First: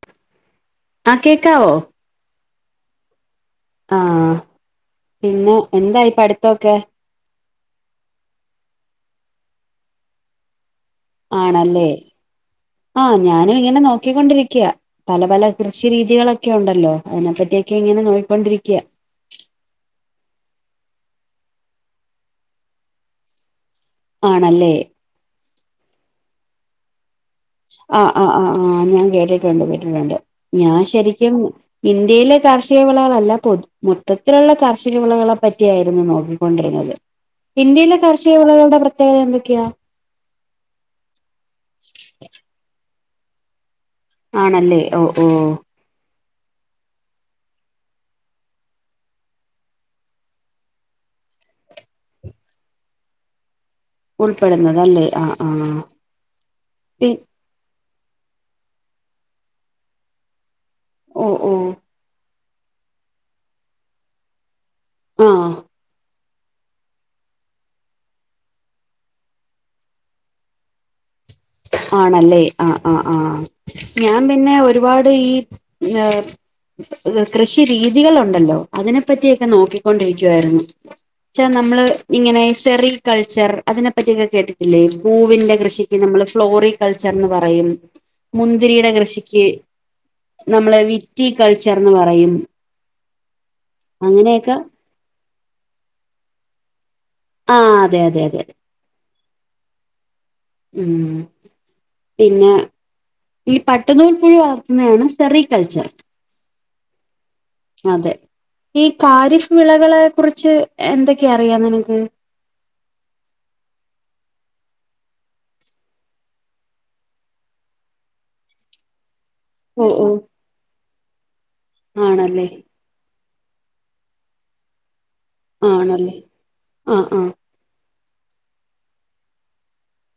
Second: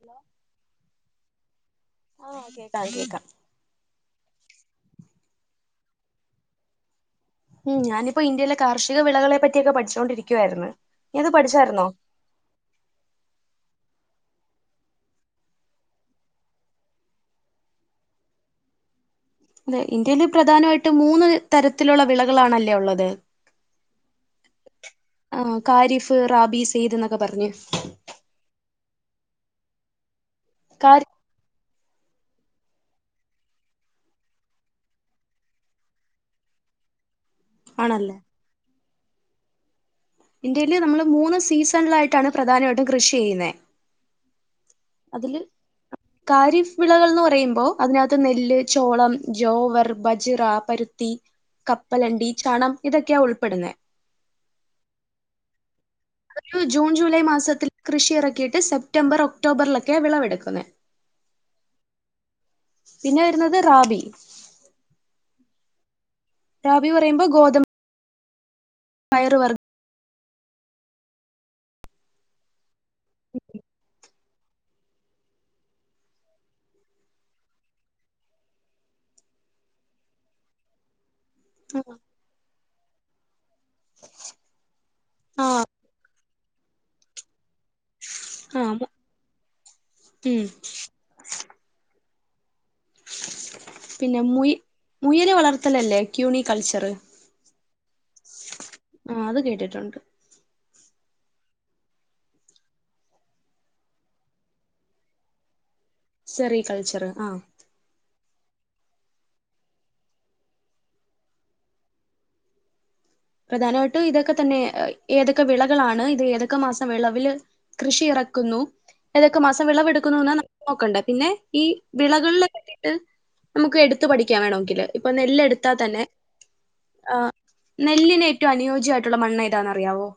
Hello? ആ കേക്കാവോ? ആഹ് കേക്കാം കേക്കാം. ആഹ് പിന്നെ എന്തായി പഠിത്തോക്കെ? ഉം ഞാനിപ്പോ ഇന്ത്യയിലെ കാർഷിക വിളകളെ പറ്റിയൊക്കെ പഠിച്ചോണ്ടിരിക്കുവായിര്ന്ന്. ആണല്ലേ ആഹ് ഞാനും ഇങ്ങനെ നോക്കിക്കൊണ്ടിരിക്കയാ. പല പല കൃഷി രീതികളൊക്കെ ഉണ്ടല്ലോ അതിനെപ്പറ്റിയൊക്കെ ഇങ്ങനെ നോയിക്കൊണ്ടിരിക്കയാ. അതെ ഇന്ത്യയിൽ പ്രധാനമായിട്ട് മൂന്ന് തരത്തിലുള്ള വിളകളാണല്ലേ ഉള്ളത്. ആണല്ലേ. ആ കാരിഫ് റാബി സെയ്ദ്ന്നൊക്കെ പറഞ്ഞ്. ആ ആ ആ ആ ഞാൻ കേട്ടിട്ടുണ്ട് കേട്ടിട്ടുണ്ട് ഞാൻ കാര് ശെരി ഇന്ത്യയിലെ കാർഷിക വിളകളല്ല പൊതു മൊത്തത്തിലുള്ള കാർഷിക വിളകളെ പറ്റിയായിരുന്നു നോക്കിക്കൊണ്ടിര്ന്നത്. ഇന്ത്യയിലെ ആണല്ലേ കാർഷിക വിളകളുടെ പ്രത്യേകത എന്തൊക്കെയാ? ഇന്ത്യയില് നമ്മള് മൂന്ന് സീസണിലായിട്ടാണ് പ്രധാനവായിട്ടും കൃഷി ചെയ്യുന്നേ. ആണല്ലേ ഓ ഓ. കാരിഫ് വിളകൾന്ന് പറയുമ്പോ അതിനകത്ത് നെല്ല്, ചോളം, ജോവർ, ബജ്റ, പരുത്തി കപ്പലണ്ടി ചണം ഇതൊക്കെയാ ഉൾപ്പെടുന്നേ. ഉൾപ്പെടുന്നതല്ലേ ആഹ് ആഹ്. ഒരു ജൂൺ പി ജൂലൈ മാസത്തിൽ കൃഷി ഇറക്കിയിട്ട് സെപ്റ്റംബർ ഒക്ടോബറിലൊക്കെ വിളവെടുക്കുന്ന ഓഹ് ഓഹ് പിന്നെ വരുന്നത് റാബി. ആഹ് റാബി പറയുമ്പോ ഗോതമ്പ പയർ വർഗം ആണല്ലേ ആഹ് ആഹ് ആഹ്. ഞാൻ പിന്നെ ഒരുപാട് ഈ ഏഹ്. കൃഷി രീതികൾ ഉണ്ടല്ലോ അതിനെ പറ്റിയൊക്കെ നോക്കിക്കൊണ്ടിരിക്കുവായിരുന്നു പക്ഷേ നമ്മള് ഇങ്ങനെ സെറി കൾച്ചർ അതിനെപ്പറ്റിയൊക്കെ കേട്ടിട്ടില്ലേ പൂവിന്റെ ആഹ് കൃഷിക്ക് നമ്മള് ഫ്ലോറികൾച്ചർന്ന് പറയും ആഹ് മുന്തിരിയുടെ കൃഷിക്ക്. ഉം നമ്മള് വിറ്റി കൾച്ചർന്ന് പറയും പിന്നെ മു അങ്ങനെയൊക്കെ മുയല് വളർത്തലല്ലേ ക്യൂണി കൾച്ചർ. ആഹ് അതെ അതെ ആഹ് അത് കേട്ടിട്ടുണ്ട് ഉം പിന്നെ ഈ പട്ടനൂൽ പുഴു വളർത്തുന്നതാണ് സെറി കൾച്ചർ. സെറി കൾച്ചർ ആഹ്. അതെ ഈ ഖാരിഫ് വിളവുകളെ കുറിച്ച് എന്തൊക്കെയാ അറിയാം നിനക്ക്. പ്രധാനമായിട്ടും ഇതൊക്കെ തന്നെ ഏതൊക്കെ വിളകളാണ്, ഇത് ഏതൊക്കെ മാസം വിളവില്. കൃഷിയിറക്കുന്നു ഏതൊക്കെ മാസം ഓ ഓ വിളവെടുക്കുന്നുന്ന് നമ്മക്ക് നോക്കണ്ടേ പിന്നെ ഈ ആണല്ലേ വിളകളിലെ പറ്റി ട്ട് നമുക്ക് എടുത്ത് പഠിക്കാൻ വേണമെങ്കില്, ഇപ്പൊ നെല്ലെടുത്താൽ തന്നെ ആണല്ലേ ആഹ്. നെല്ലിനേറ്റവും അനുയോജ്യമായിട്ടുള്ള മണ്ണ് ഏതാന്ന് അറിയാവോ?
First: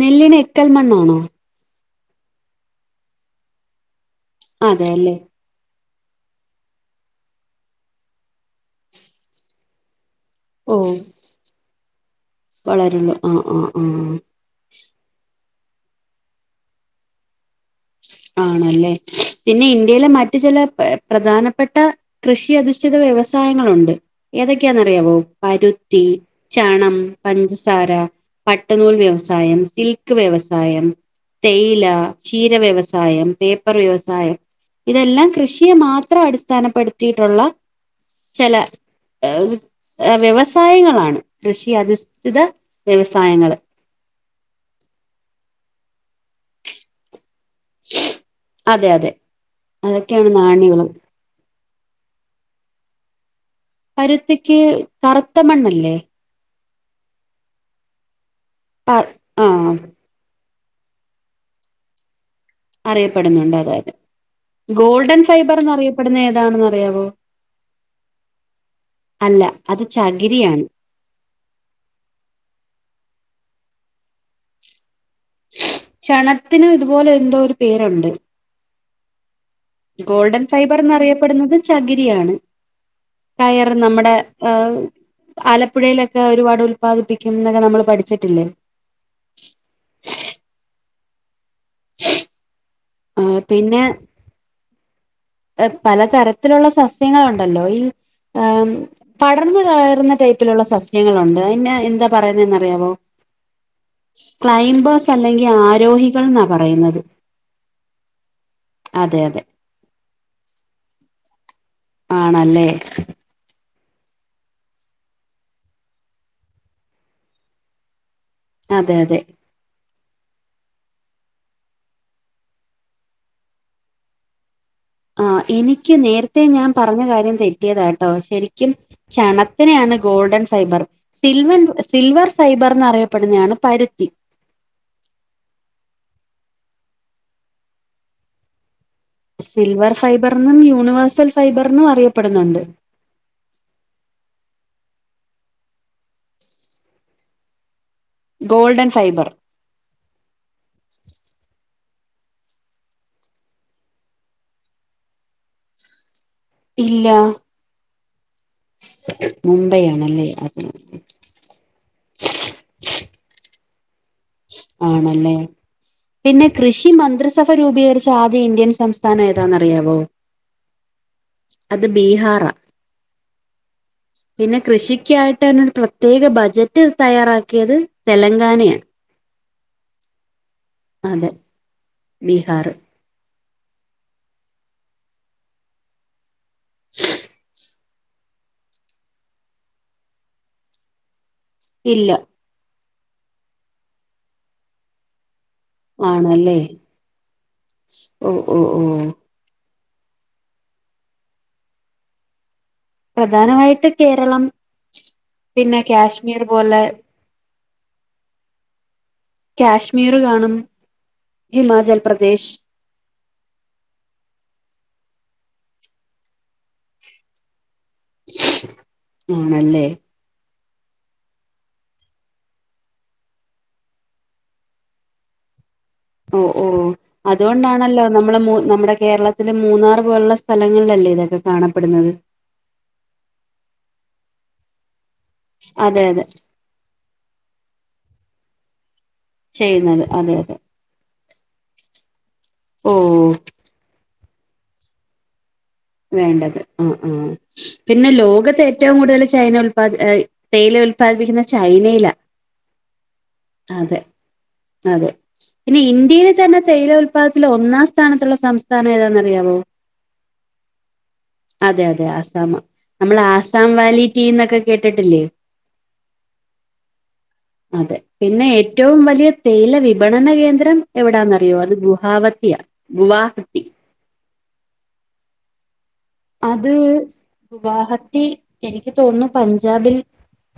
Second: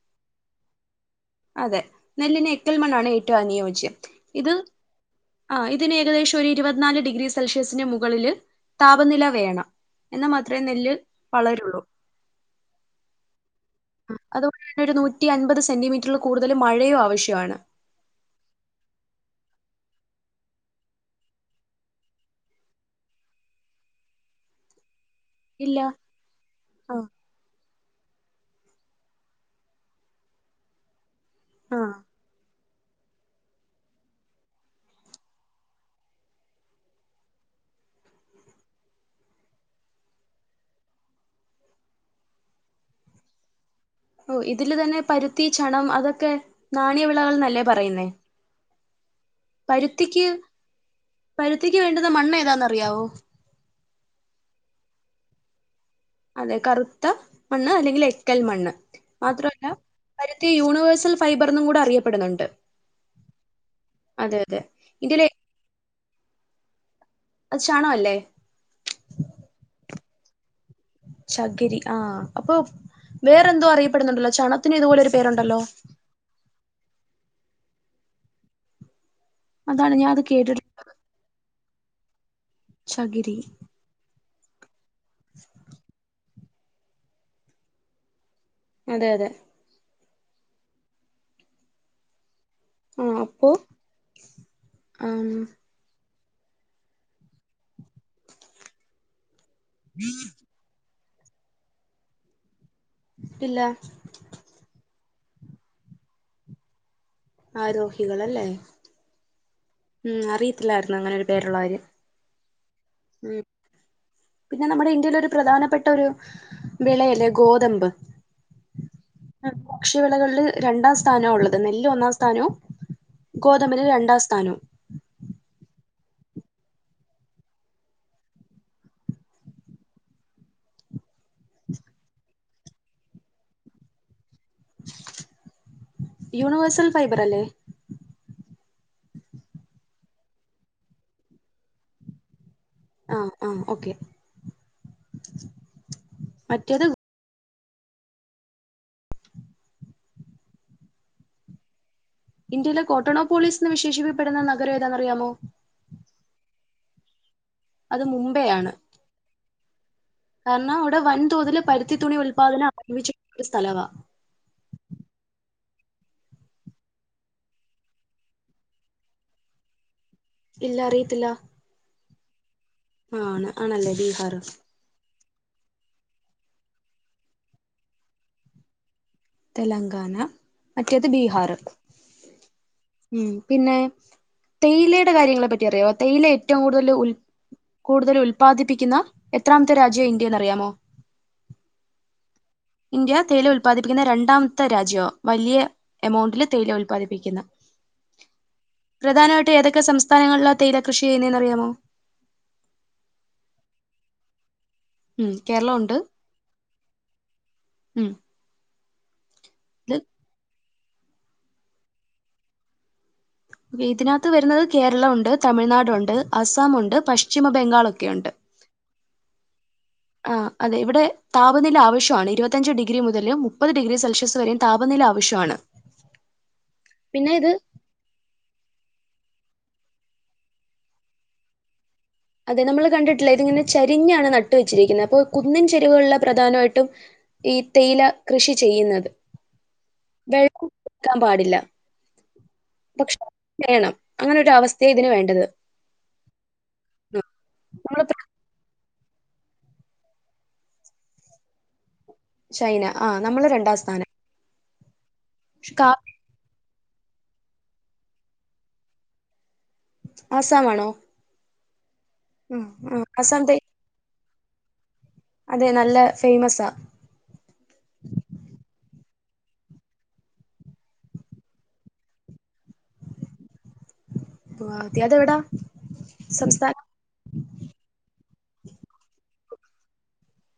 നെല്ലിന് എക്കൽ മണ്ണാണോ? അതെ നെല്ലിന് എക്കൽമണ്ണാണ് ഏറ്റവും അനുയോജ്യം ഇത്. അതെല്ലേ ആഹ് ഇതിന് ഏകദേശം ഒരു ഇരുപത്തി നാല് ഡിഗ്രി സെൽഷ്യസിന്റെ മുകളില്. താപനില വേണം എന്നാൽ മാ ഓഹ് വളരുള്ളൂ ആഹ് ആഹ് ആഹ്. അതുകൊണ്ട് തന്നെ ഒരു നൂറ്റി അൻപത് സെന്റിമീറ്ററിൽ കൂടുതൽ മഴയും ആവശ്യമാണ്. ആണല്ലേ പിന്നെ ഇന്ത്യയിലെ മറ്റു ചില പ്രധാനപ്പെട്ട കൃഷി അധിഷ്ഠിത വ്യവസായങ്ങളുണ്ട്, ഏതൊക്കെയാന്നറിയാവോ? ഇല്ല പരുത്തി, ആ ചണം പഞ്ചസാര, പട്ടനൂൽ വ്യവസായം, സിൽക്ക് വ്യവസായം. ആ തേയില, ക്ഷീര വ്യവസായം, പേപ്പർ വ്യവസായം. ഇതെല്ലാം കൃഷിയെ മാത്രം അടിസ്ഥാനപ്പെടുത്തിയിട്ടുള്ള ചെല ഏഹ് വ്യവസായങ്ങളാണ്, കൃഷി അധിസ്ഥ്ഠിത വ്യവസായങ്ങൾ. ഓ ഇതില് തന്നെ പരുത്തി ചണം അതൊക്കെ നാണ്യ വിളകൾന്നല്ലേ പറയുന്നേ അതെ അതെ പരുത്തിക്ക് അതൊക്കെയാണ് നാണ്യവിളകൾ പരുത്തിക്ക് വേണ്ടുന്ന മണ്ണ് ഏതാന്ന് അറിയാവോ? പരുത്തിക്ക് കറുത്ത മണ്ണല്ലേ. അതെ കറുത്ത മണ്ണ് അല്ലെങ്കിൽ എക്കൽ മണ്ണ് മാത്രമല്ല. ആഹ് പരുത്തി യൂണിവേഴ്സൽ ഫൈബർ എന്നും കൂടെ അറിയപ്പെടുന്നുണ്ട്. അറിയപ്പെടുന്നുണ്ട് അതെയതെ. അതെ അതെ ഗോൾഡൻ ഇന്ത്യയിലെ ഫൈബർന്ന് അറിയപ്പെടുന്ന ഏതാണെന്ന് അറിയാവോ അല്ലേ അല്ല അത് ചകിരിയാണ് ചകിരി ആഹ് അപ്പൊ വേറെന്തോ അറിയപ്പെടുന്നുണ്ടല്ലോ, ചണത്തിന് ഇതുപോലെ ഒരു പേരുയുണ്ടല്ലോ. ചണത്തിനും ഇതുപോലെ എന്തോ ഒരു പേരുണ്ട്. അതാണ് ഞാൻ അത് ഗോൾഡൻ കേട്ടിട്ട് ഫൈബർന്ന്റിയപ്പെടുന്നത് ചകിരിയാണ് ചകിരി കയർ നമ്മുടെ- ആഹ് ആലപ്പുഴയിലൊക്കെ ഒരുപാട് ഉത്പാദിപ്പിക്കും എന്നൊക്കെ നമ്മൾ പഠിച്ചിട്ടില്ലേ? അതെ അതെ. ആ ഹ്അപ്പോ പിന്നെ ആം. പലതരത്തിലുള്ള സസ്യങ്ങളുണ്ടല്ലോ ഈ- ആ പടർന്ന് കയറുന്ന ടൈപ്പിലുള്ള സസ്യം. ങ്ങളുണ്ട് അയിന് എന്താ പറയുന്നേനറിയാവോ? ഇല്ല. ക്ലൈംബോസ് അല്ലെങ്കിൽ ആരോഹികൾ ന്നാ പറയുന്നത്. ആരോഹികളല്ലേ? അതെ അതെ. ഉം അറിയത്തില്ലായിരുന്നു അങ്ങനെ ഒരു പേരുള്ള കാര്യം. ആണല്ലേ. ളം. പിന്നെ നമ്മുടെ ഇന്ത്യയില ഒരു പ്രധാനപ്പെട്ട ഒരു വിളയല്ലെ ഗോതമ്പ്. അതെ അതെ. കാർഷിക വിളകളില് രണ്ടാം സ്ഥാനോ ഉള്ളത് നെല്ല് ഒന്നാം സ്ഥാനോം. ഗോതമ്പിന് രണ്ടാം സ്ഥാനം. ആഹ് എനിക്ക് നേരത്തെ ഞാൻ പറഞ്ഞ കാര്യം തെറ്റിയതാട്ടോ ശരിക്കും- ചണത്തിനെയാണ് ഗോൾഡൻ ഫൈബർ. സിൽവൻ സിൽവർ ഫൈബർന്ന് അറിയപ്പെടുന്നേയാണ് പരുത്തി. യൂണിവേഴ്സൽ ഫൈബർ അല്ലേ? സിൽവർ ഫൈബർന്നും യൂണിവേഴ്സൽ ഫൈബർന്നും അറിയപ്പെടുന്നുണ്ട്. ആഹ് ആ ഓക്കെ മറ്റേത്. Golden fibre. ഇന്ത്യയിലെ കോട്ടോണോ പോളീസ്ന്ന് വിശേഷപ്പിക്കപ്പെടുന്ന നഗരം ഏതാണറിയാമോ? ഇല്ല അത് മുംബൈ ആണ് മുംബൈ ആണല്ലേ അത് കാരണം- വൻതോതിൽ പരുത്തി തുണി ഉത്പാദം ആരംഭിച്ചിട്ടുള്ള ഒരു സ്ഥലവാ. ആണല്ലേ! പിന്നെ കൃഷി മന്ത്രിസഭ രൂപീകരിച്ച ആദ്യ ഇന്ത്യൻ സംസ്ഥാനം ഏതാന്ന് അറിയാവോ? ഇല്ല അറിയത്തില്ല. അത് ബീഹാറാ ആ ആണ് ആണല്ലേ ബീഹാർ പിന്നെ കൃഷിക്കായി ടെന്നെ ത്യേക ബജറ്റ് തയ്യാറാക്കിയത് തെലങ്കാനയാണ്. തെലങ്കാന മറ്റേത് അതെ ബീഹാർ. ബീഹാർ ഉം പിന്നെ തേയിലയുടെ കാര്യങ്ങളെ പറ്റി അറിയോ തേയില ഏറ്റവും കൂടുതൽ ഉൽ- കൂടുതൽ ഉൽപാദിപ്പിക്കുന്ന എത്രാമത്തെ രാജ്യ ഇന്ത്യ എന്നറിയാമോ? ഇല്ല. ഇന്ത്യ തേയില ഉല്പാദിപ്പിക്കുന്ന രണ്ടാമത്തെ രാജ്യോ വലിയ. എമൗണ്ടില് ആണല്ലേ തേയിലം ഉല്പാദിപ്പിക്കുന്ന ഓ ഓ ഓ പ്രധാനമായിട്ട് ഏതൊക്കെ സംസ്ഥ- [unintelligible] തേയില കൃഷി എങ്ങിനെന്നറിയാമോ? പ്രധാനമായിട്ട് കേരളം. ഉം കേരളം പിന്നെ ഉണ്ട് കാശ്മീർ പോലെ ഉം. ഇത് കാശ്മീർ കാണും ഹിമാചൽ പ്രദേശ്. ഇതിനകത്ത് വരുന്നത് കേരളം ഉണ്ട് തമിഴ്നാടു ഉണ്ട് അസാമുണ്ട് പശ്ചിമ ബംഗാൾ ഒക്കെ ഉണ്ട്. ആണല്ലേ. ആ അതെ ഇവിടെ താപനില ആവശ്യമാണ് ഇരുപത്തഞ്ച് ഡിഗ്രി മുതൽ മുപ്പത് ഡിഗ്രി സെൽഷ്യസ് വരെ താപനില ആവശ്യമാണ്. ഓ ഓ പിന്നെ ഇത് അതുകൊണ്ടാണല്ലോ. നമ്മളെ മൂ. നമ്മുടെ കേരളത്തിലെ മൂന്നാർ പോലുള്ള സ്ഥലങ്ങളിലല്ലേ ഇതൊക്കെ കാണപ്പെടുന്നത്? അതെ നമ്മൾ കണ്ടിട്ടില്ലേ ഇതിങ്ങനെ ചരിഞ്ഞാണ് നട്ട് വെച്ചിരിക്കുന്നത് അപ്പൊ കുന്നിൻ അതെ ചെരിവകളുള്ള അതെ പ്രധാനായിട്ടും- ഈ തേയില കൃഷി ചെയ്യുന്നത് ചെയ്യുന്നത് അതെ അതെ വെള്ളം ഒഴിക്കാൻ പാടില്ല ഓ പക്ഷെ വേണം അങ്ങനെ ഒരു അവസ്ഥയ ഇതിന് വേണ്ടത് വേണ്ടത് ആഹ് ആഹ് നമ്മൾ പിന്നെ ലോകത്ത് ഏറ്റവും കൂടുതൽ ചൈന ഉൽപാദി തേയില ഉല്പാദിപ്പിക്കുന്ന ചൈനയിലാ ചൈന അ നമ്മള് രണ്ടാം അതെ സ്ഥാനം അതെ പക്ഷെ പിന്നെ കാപ്പി ഇന്ത്യൽ തന്നെ.. തേയില ഉത്പാദത്തിൽ ഒന്നാം സ്ഥാനത്തുള്ള സംസ്ഥാനം ഏതാന്ന അറിയാാവോ? ആസാമാണോ അതെ അതെ ആസാം ആ ആ നമ്മൾ തേ ആസാം വാലിറ്റി ഇന്നൊക്കെ കേട്ടിട്ടില്ലേ അതെ നല്ല ഫേമസാ അതെ പിന്നെ ഏറ്റവും വലിയ തേയില വിപണന കേന്ദ്രം എവിടാന്നറിയോ അത് ഗുഹാവതിയ ഗുവാഹത്തി ഗുഹവതി അതെ എവിടാ അത് ഗുവാഹത്തി എനിക്ക് തോന്നുന്നു പഞ്ചാബിൽ.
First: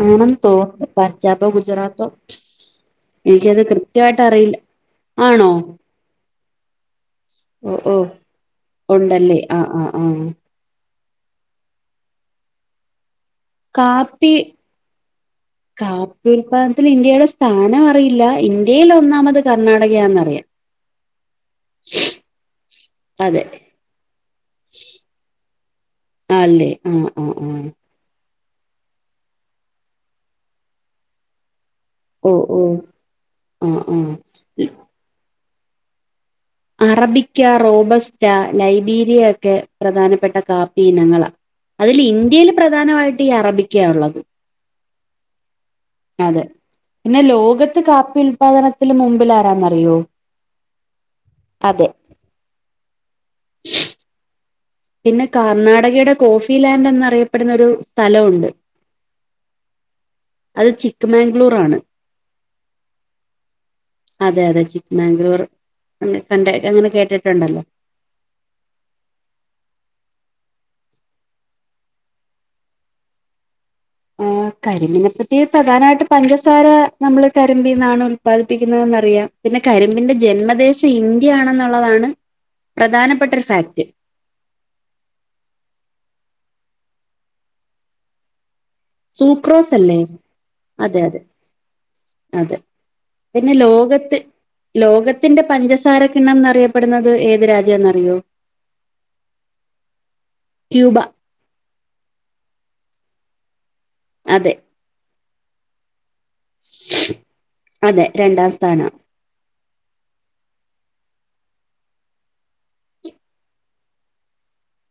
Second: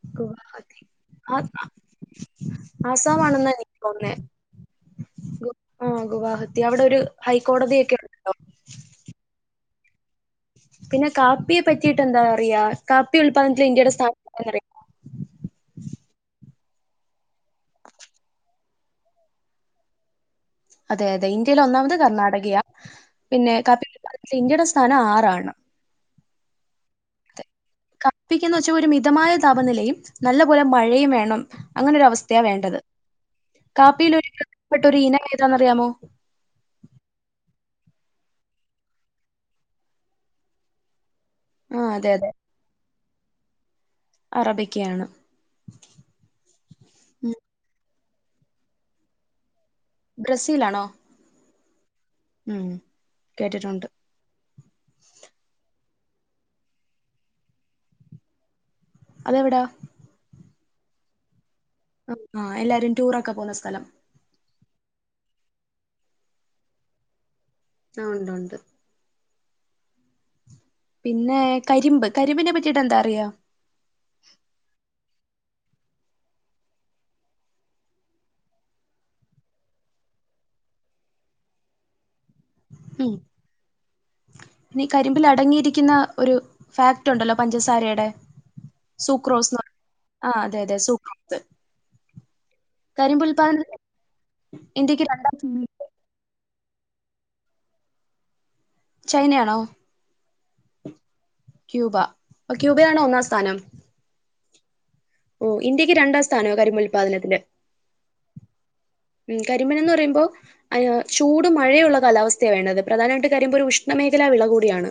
ആണെന്ന് ഗുവാഹത്തി തോന്നുന്നു ആ പഞ്ചാബോ ഗുജറാത്തോ എനിക്കത് കൃത്യമായിട്ട് അറിയില്ല ആഹ് ഗുവാഹത്തി അവിടെ ഒരു... ഓഹ് ഹൈക്കോടതിയൊക്കെ ഓഹ് ഉണ്ടല്ലോ ഉണ്ടല്ലേ ആഹ് ആഹ് ആഹ്.. പിന്നെ കാപ്പിയെ പറ്റിട്ട് എന്താ അറയാ കാപ്പി ഉൽപാദനത്തിൽ ഇന്ത്യയുടെ കാപ്പി സ്ഥാനഅറിയോ കാപ്പി ഉൽപാദനത്തിൽ ഇന്ത്യയുടെ സ്ഥാനം അറിയില്ല ഇന്ത്യൽ ഒന്നാമത് കർണാടകയാന്ന്റിയാ അതെ അതെ ഇന്ത്യയിൽ ഒന്നാമത് കർണാടകയ.. അതെ പിന്നെ കാപ്പി ഇന്ത്യയുടെ സ്ഥാനം ആറാണ് ആഹ് അല്ലേ ആഹ് ആഹ് ആഹ് കാപ്പിക്കെന്ന് വെച്ചാ ഒരു മിതമായ താപനിലയും നല്ല പോലെ മഴയും വേണം അങ്ങനൊര ഓ അവസ്ഥയ ഓ വേണ്ടത് ആഹ് കാപ്പിൽ ആഹ് ഒരു പ്രധാനപ്പെട്ട ഒരു ഇനം ഏതാന്നറിയാമോ?? അറബിക്ക റോബസ്റ്റ ലൈബീരിയ ഒക്കെ പ്രധാനപ്പെട്ട കാപ്പി ഇനങ്ങളാ. ആ അതില് അതെ അതെ ഇന്ത്യയിൽ പ്രധാനമായിട്ട് ഈ അറബിക്ക ഉള്ളത്. അറബിക്കയാണ്... അതെ പിന്നെ ഉം ലോകത്ത് കാപ്പി ഉല്പാദനത്തിന് മുമ്പിൽ ആരാന്നറിയോ?? ബ്രസീൽആണോ? അതെ... ഉം കേട്ടിട്ടുണ്ട്.. പിന്നെ കർണാടകയുടെ കോഫി ലാൻഡ്ന്ന്റിയപ്പെടുന്ന ഒരു സ്ഥലമുണ്ട് അതെവിടാ? അത് ചിക്ക് മാംഗ്ലൂർ ആണ് ആഹ്ന് ആഹ് എല്ലാരും ടൂറൊക്കെ പോകുന്ന സ്ഥലം അതെ അതെ ചിക്ക്മംഗ്ലൂർ കണ്ട് അങ്ങനെ കേട്ടിട്ടുണ്ടല്ലോ ആഹ് ഉണ്ട് ഉണ്ട് പിന്നെ കരിമ്പ് കരിമ്പിനെ പറ്റിട്ട് എന്താറിയാ ആഹ് കരിമ്പിനെപ്പറ്റി പ്രധാനമായിട്ട് പഞ്ചസാര നമ്മള് കരിമ്പ്‌ ന്നാണ് ഉല്പാദിപ്പിക്കുന്നത് അറിയാം പിന്നെ കരിമ്പിന്റെ ജന്മദേശം ഇന്ത്യ ആണെന്നുള്ളതാണ് പ്രധാനപ്പെട്ട ഒരു ഫാക്റ്റ് നി കരിമ്പിൽ അടങ്ങിയിരിക്കുന്ന ഒരു ഫാക്റ്റ് ഉണ്ടല്ലോ പഞ്ചസാരയുടെ എന്ന് സൂക്രോസ് പറയും. അല്ലേ അതെ അതെ.. അതെ കരിമ്പ് പിന്നെ ഉൽപാദനത്തിൽ ലോകത്ത് ഇന്ത്യക്ക് രണ്ടാം ലോകത്തിന്റെ സ്ഥാനം. പഞ്ചസാര പിണം എന്ന അറിയപ്പെടുന്നത് ഏത് രാജ്യന്ന്റിയോ ചൈനയാണോ ക്യൂബ ക്യൂബ അ ക്യൂബയാണോ ഒന്നാം സ്ഥാനം.. അതെ ഓഹ് ഇന്ത്യക്ക് രണ്ടാം സ്ഥാന കരിമ്പ്‌ ഉല്പാദനത്തിന് അതെ രണ്ടാം സ്ഥാനം കരിമ്പൻ എന്ന് പറയുമ്പോ അയാ ചൂട് മഴയുള്ള കാലാവസ്ഥയവേണ്ടത് പ്രധാനായിട്ട് കാര്യപോ ഒരു ഉഷ്ണമേഖലാ വിള കൂടിയാണ്.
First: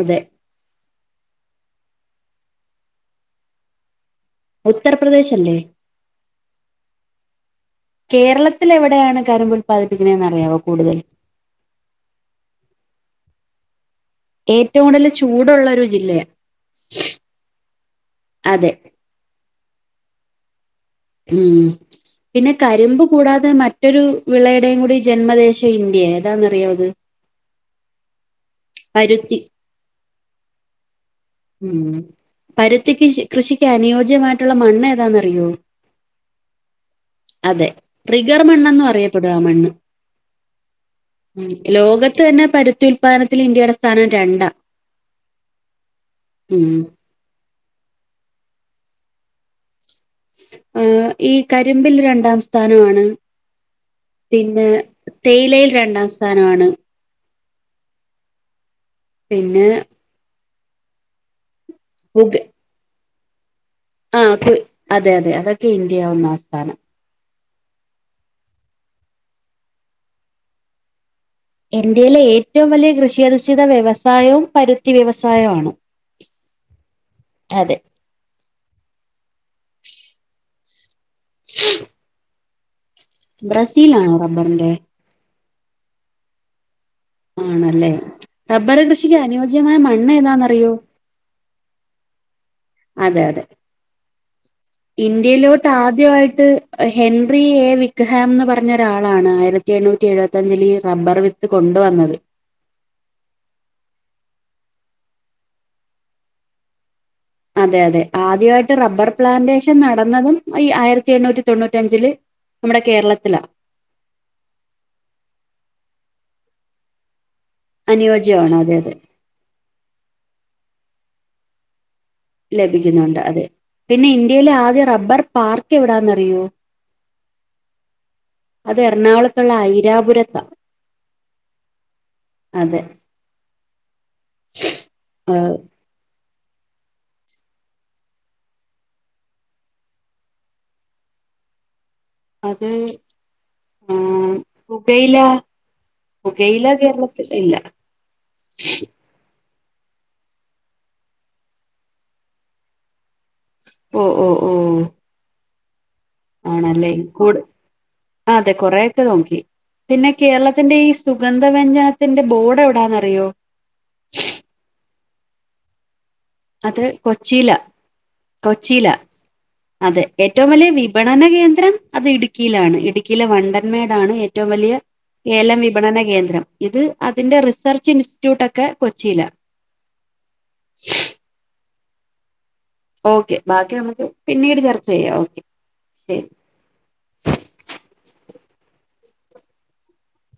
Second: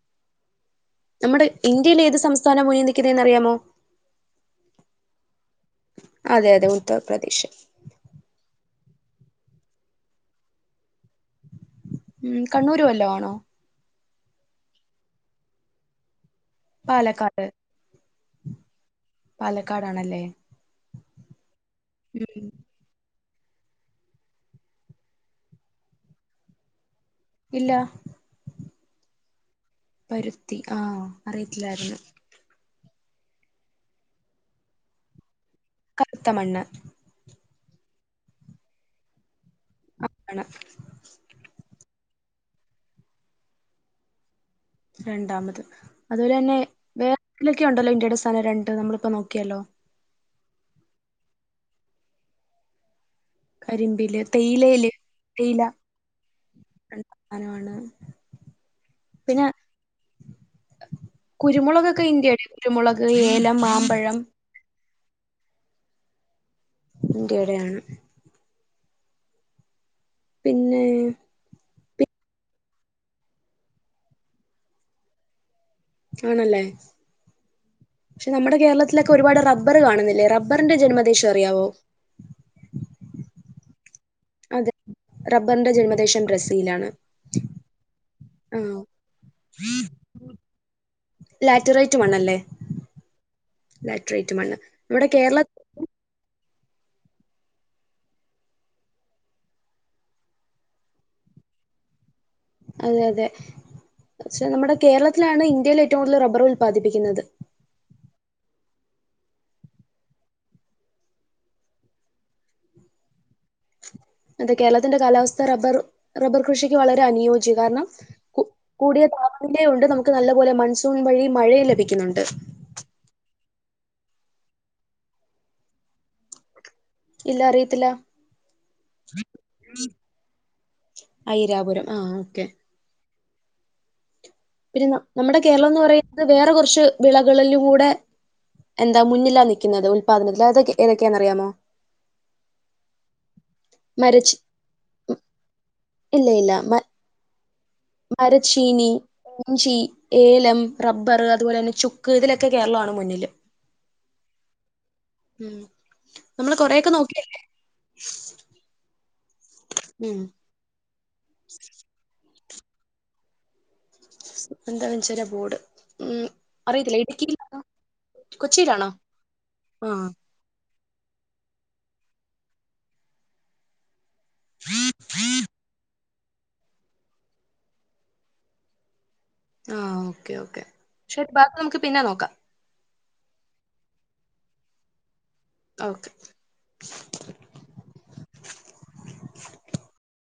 അതെ നമ്മ്ടെ ഇന്ത്യയിലേത് സംസ്ഥാന മുന്നി നിക്കിന്നെന്നറിയാമോ? ഉത്തർപ്രദേശ് അല്ലേ? അതെ അതെ ഉത്തർപ്രദേശ് കേരളത്തിൽ എവിടെയാണ് കരിമ്പ് ഉൽപാദിപ്പിക്ക്ണെന്നറിയാവോ കൂടുതൽ? ഉം കണ്ണൂരുവല്ലോ ആണോ ഏറ്റവും കൂടുതൽ ചൂടുള്ള ഒരു ജില്ലയാ പാലക്കാട് അതെ പാലക്കാടാണല്ലേ? ഉം ഉം പിന്നെ കരി കരിമ്പ് കൂടാതെ മറ്റൊരു വിളയ്ടെയുംകൂടി ജന്മദേശം ഇന്ത്യ ഏതാന്നറിയാത്? ഇല്ല പരുത്തി പരുത്തി ആഹ് ഉം അറിയത്തില്ലായിരുന്നു പരുത്തിക്ക്ഷി കൃഷിക്ക് അനുയോജ്യമായ്ട്ടുള്ള മണ്ണേതാന്നറിയോ? കറ്ത്ത മണ്ണ് അതെ ട്രിഗർ മണ്ണെന്നും അറിയപ്പെടും ആമണ്ണ് ആണ് ഉം ലോകത്ത് തന്നെ പരുത്തി ഉൽപാദ്നത്തിൽ ഇന്ത്യയുടെ സ്ഥാനം രണ്ടാ രണ്ടാമത് അതുപോലെന്നെ ഉം വേറെലൊക്കെ ഉണ്ടല്ലോ ഇന്ത്യയുടെ സ്ഥാനം രണ്ട് നമ്മളിപ്പോ നോക്കിയലോ ആഹ് ഈ കരിമ്പിൽ രണ്ടാം സ്ഥാനവാണ് കരിമ്പില് പിന്നെ തേയിലയില് തേയിലയിൽ രണ്ടാം സ്ഥാനമാണ് സ്ഥാനവാണ് പിന്നെ കുരുമുളക് ക്കെ ഇന്ത്യടെ കുരുമുളക് ഏലം മാം ആഹ് ക്കു അതെ അതെ അതൊക്കെ ഇന്ത്യയ ഒന്നാംസ്ഥാനം ഇന്ത്യയ്ടെയാണ് പിന്നെ ഇന്ത്യയിലെ ഏറ്റവും വലിയ കൃഷിയധിഷ്ഠിത വ്യവസായവും പരുത്തി വ്യവസായവാണ്. ആണല്ലേ പക്ഷെ നമ്മുടെ കേരളത്തിലൊക്കെ ഒരുപാട് റബ്ബർ കാണ്ന്നില്ലേ റബ്ബറിന്റെ ജന്മ ദേശഅറിയാവോ? ബ്രസീലാണോ റബ്ബറിന്റെ അതെ റബ്ബർന്റെ ജന്മദേശം ബ്രസീലാണ് ആണല്ലേ, ആഹ് റബ്ബർ കൃഷിക്ക് അനുയോജ്യമായ മണ്ണെതാന്നറിയോ? ലാറ്റ്റൈറ്റ് മണ്ണല്ലേ അതെ അതെ ലാറ്റ്റൈറ്റ് മണ്ണ് ഇവിടെ കേരള താദ്യായിട്ട് ഹെൻറി എ വിക്ക്ഹെംന്ന് പറഞ്ഞൊരാളാണ് ആയിര എണ്ണൂറ്റി എഴുവത്തഞ്ച്ലീ റബ്ബർ വിത്ത് കൊണ്ടുവന്നത് അതെ അതെ പക്ഷെ നമ്മുടെ കേരളത്തിലാണ് ഇന്ത്യയില് ഏറ്റവും കൂടുതൽ റബ്ബറ് ഉല്പാദിപ്പിക്കുന്നത്. അതെ അതെ ആദ്യവായ്ട്ട് റബ്ബർ പ്ലാന്റേഷൻ നടന്നതും ഈ ആയിരത്തി എണ്ണൂറ്റി തൊണ്ണൂറ്റഞ്ച്ല് നമ്മടെ കേരളത്തിലാ അത് കേരളത്തിന്റെ കാലാവസ്ഥ റബർ റബ്ബർ കൃഷിക്ക് വളരെ അനുയോ [unintelligible] കു അനുയോജ്യമാണ് അതെ അതെ കൂടിയ താപ പിന്നെയ് ഉണ്ട് നമുക്ക് നല്ലപോലെ മൺസൂൺ വഴി മഴയും ലഭിക്കുന്നുണ്ട്. ലഭിക്കുന്നുണ്ട് അതെ പിന്നെ ഇന്ത്യയിലെ ആദ്യ റബ്ബർ പാർക്ക് എവിടാന്നറിയോ? ഇല്ല അറിയത്തില്ല അത് എറണാകുളത്തുള്ള ഐരാപുരത്താ ഐരാപുരം ആഹ് ഓക്കെ അതെ പിന്നെ നമ്മടെ ഏഹ് കേരളംന്ന് പറയുന്നത് വേറെ കുറച്ച് വിളകളിലുംകൂടെ എന്താ മുന്നിലാ നിയ്ക്കുന്നത് ഉത്പാദനത്തിൽ അതൊക്കെ ഏതൊക്കെയാന്നറിയാമോ? അത് ആഹ് ആഹ് മരച്ചി പുകയില ഇല്ല ഇല്ല പുകയില കേരളത്തിൽ ഇല്ല മരച്ചീനി ഇഞ്ചി, ഏലം, റബ്ബർ അതുപോലെ തന്നെ ചുക്ക് ഇതിലൊക്കെ കേരളമാണ് മുന്നില് ഓഹ് ഓഹ് ഓഹ് ഉം നമ്മള് കൊറെയൊക്കെ ആണല്ലേ കൂട് നോക്കിയല്ലേ അതെ കൊറേയൊക്കെ നോക്കി പിന്നെ ഉം കേരള ത്തിന്റെ ഈ സുഗന്ധ വ്യഞ്ജനത്തിന്റെ ബോർഡ് എവിടാന്നറിയോ? സുഗന്ധവ്യഞ്ജചന ബോർഡ് ഉം അത് അറിയത്തില്ല കൊച്ചിയില ഇടുക്കിയിലാണോ കൊച്ചിയില കൊച്ചിയിലാണോ അതെ ആഹ് എ ഏറ്റവും വലിയ വിപണന കേന്ദ്രം അത് ഇടുക്കിയിലാണ് ഇടുക്കിയിലെ വണ്ടൻമേടാണ് ഏ ഏറ്റവും വലിയ ഏലം വിപണന കേന്ദ്രം ഇത് അതിന്റെ റിസർച്ച് ഇൻസ്റ്റിറ്റ്യൂട്ടൊക്കെ കൊച്ചിയില ആഹ് ഓക്കേ ഓക്കെ ശരി ബാക്കി നമുക്ക് പിന്നെ നോക്കാം ഓക്കെ ബാക്കി നമുക്ക് പിന്നീട് ചർച്ച ചെയ്യാം ഓക്കെ ഓക്കെ ശരി